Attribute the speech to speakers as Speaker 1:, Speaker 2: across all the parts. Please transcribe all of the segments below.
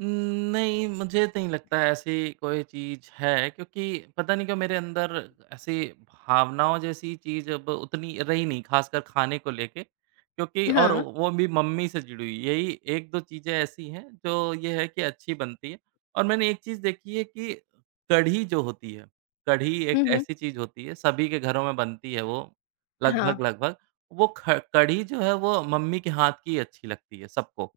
Speaker 1: उम, नहीं, मुझे नहीं लगता है ऐसी कोई चीज़ है क्योंकि पता नहीं क्यों मेरे अंदर ऐसी भावनाओं जैसी चीज़ अब उतनी रही नहीं, ख़ासकर ख़ाने को लेके क्योंकि और
Speaker 2: हाँ।
Speaker 1: वो भी मम्मी से जुड़ी हुई, यही 1-2 चीजें ऐसी हैं जो ये है कि अच्छी बनती हैं। और मैंने एक चीज़ देखी है कि कढ़ी जो होती है, कढ़ी
Speaker 2: हुँ,
Speaker 1: एक
Speaker 2: हुँ।
Speaker 1: ऐसी चीज़ होती है, सभी के घरों में बनती है वो
Speaker 2: हाँ।
Speaker 1: लगभग-लगभग। वो ख कढ़ी जो है, वो मम्मी के हाथ की अच्छी लगती है सबको।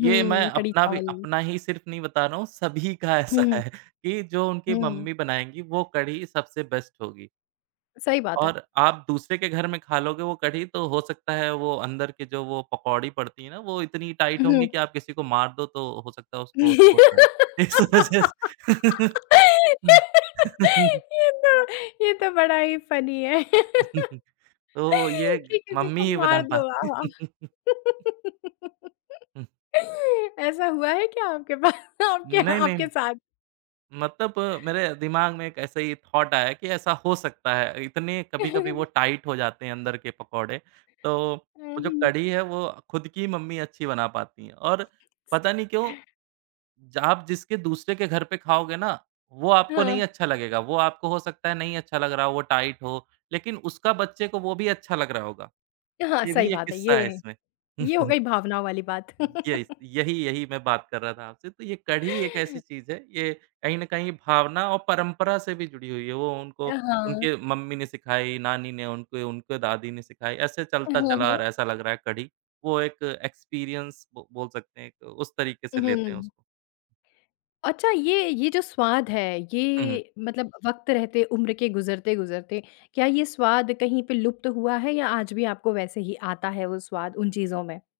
Speaker 1: ये मैं
Speaker 2: कढ़ी
Speaker 1: अपना भी
Speaker 2: चावल।
Speaker 1: अपना ही सिर्फ़ नहीं बता रहा हूँ, सभी का ऐसा
Speaker 2: हुँ।
Speaker 1: है कि जो उनकी
Speaker 2: हुँ।
Speaker 1: मम्मी बनाएँगी, वो कढ़ी सबसे बेस्ट होगी।
Speaker 2: सही बात है।
Speaker 1: और आप दूसरे के घर में ख़ा लोगे वो कढ़ी तो हो सकता है वो अंदर के जो वो पकौड़ी पड़ती हैं ना, वो इतनी टाइट होंगी
Speaker 2: उहुँ।
Speaker 1: कि आप किसी को मार दो तो हो सकता है उसको चोट आ जाए। इस वजह स
Speaker 2: ये तो ये तो बड़ा ही फ़नी है
Speaker 1: तो ये
Speaker 2: कि
Speaker 1: ग
Speaker 2: किसी को
Speaker 1: मम्मी ही बना
Speaker 2: मार दो
Speaker 1: पाती हैं
Speaker 2: आहा
Speaker 1: हुँ।
Speaker 2: ऐसा हुआ है क्या आपके बाद आपके
Speaker 1: नहीं, नहीं,
Speaker 2: आपके
Speaker 1: नहीं,
Speaker 2: साथ
Speaker 1: मतलब मेरे दिमाग में एक ऐसे ही थॉट आया कि ऐसा हो सकता है। इतनी कभी-कभी वो टाइट हो जाते हैं अंदर के पकोड़े, तो
Speaker 2: अ,
Speaker 1: वो जो
Speaker 2: हुँ।
Speaker 1: कढ़ी है, वो ख़ुद की मम्मी अच्छी बना पाती हैं और पता नहीं क्यों जहाँ आप जिसके दूसरे के घर पे ख़ाओगे ना, वो आपको नहीं
Speaker 2: हाँ।
Speaker 1: अच्छा लगेगा, वो आपको हो सकता है नहीं अच्छा लग रहा हो, वो टाइट हो, लेक़िन उसका बच्चे को वो भी अच्छा लग रहा होगा।
Speaker 2: हाँ,
Speaker 1: ये
Speaker 2: सही
Speaker 1: भी एक
Speaker 2: बात है ये।
Speaker 1: किस्सा है इसमें।
Speaker 2: ये हो गई भावनाओं वाली बात।
Speaker 1: य इस यही यही मैं बात कर रहा था आपसे, तो ये कढ़ी एक ऐसी चीज़ है, ये कहीं न कहीं भावना और परंपरा से भी जुड़ी हुई है। वो उनको
Speaker 2: अ, हाँ।
Speaker 1: उनके मम्मी ने सिखाई, नानी ने उनके उनके दादी ने सिखाई। ऐसे
Speaker 2: अ,
Speaker 1: चलता
Speaker 2: हाँ,
Speaker 1: चला आ
Speaker 2: हाँ।
Speaker 1: रहा है ऐसा लग रहा है कढ़ी। वो एक एक्सपीरियंस ब बोल सकते हैं एक उस तरीक़े से लेते हैं
Speaker 2: उहुँ।
Speaker 1: उसको।
Speaker 2: अच्छा ये ये जो स्वाद है,
Speaker 1: हुँ, हुँ।
Speaker 2: ये मतलब वक़्त रहते उम्र के गुज़रते-गुज़रते क्या ये स्वाद कहीं पे लुप्त हुआ है या आज भी आपको वैसे ही आता है वो स्वाद उन चीज़ों में?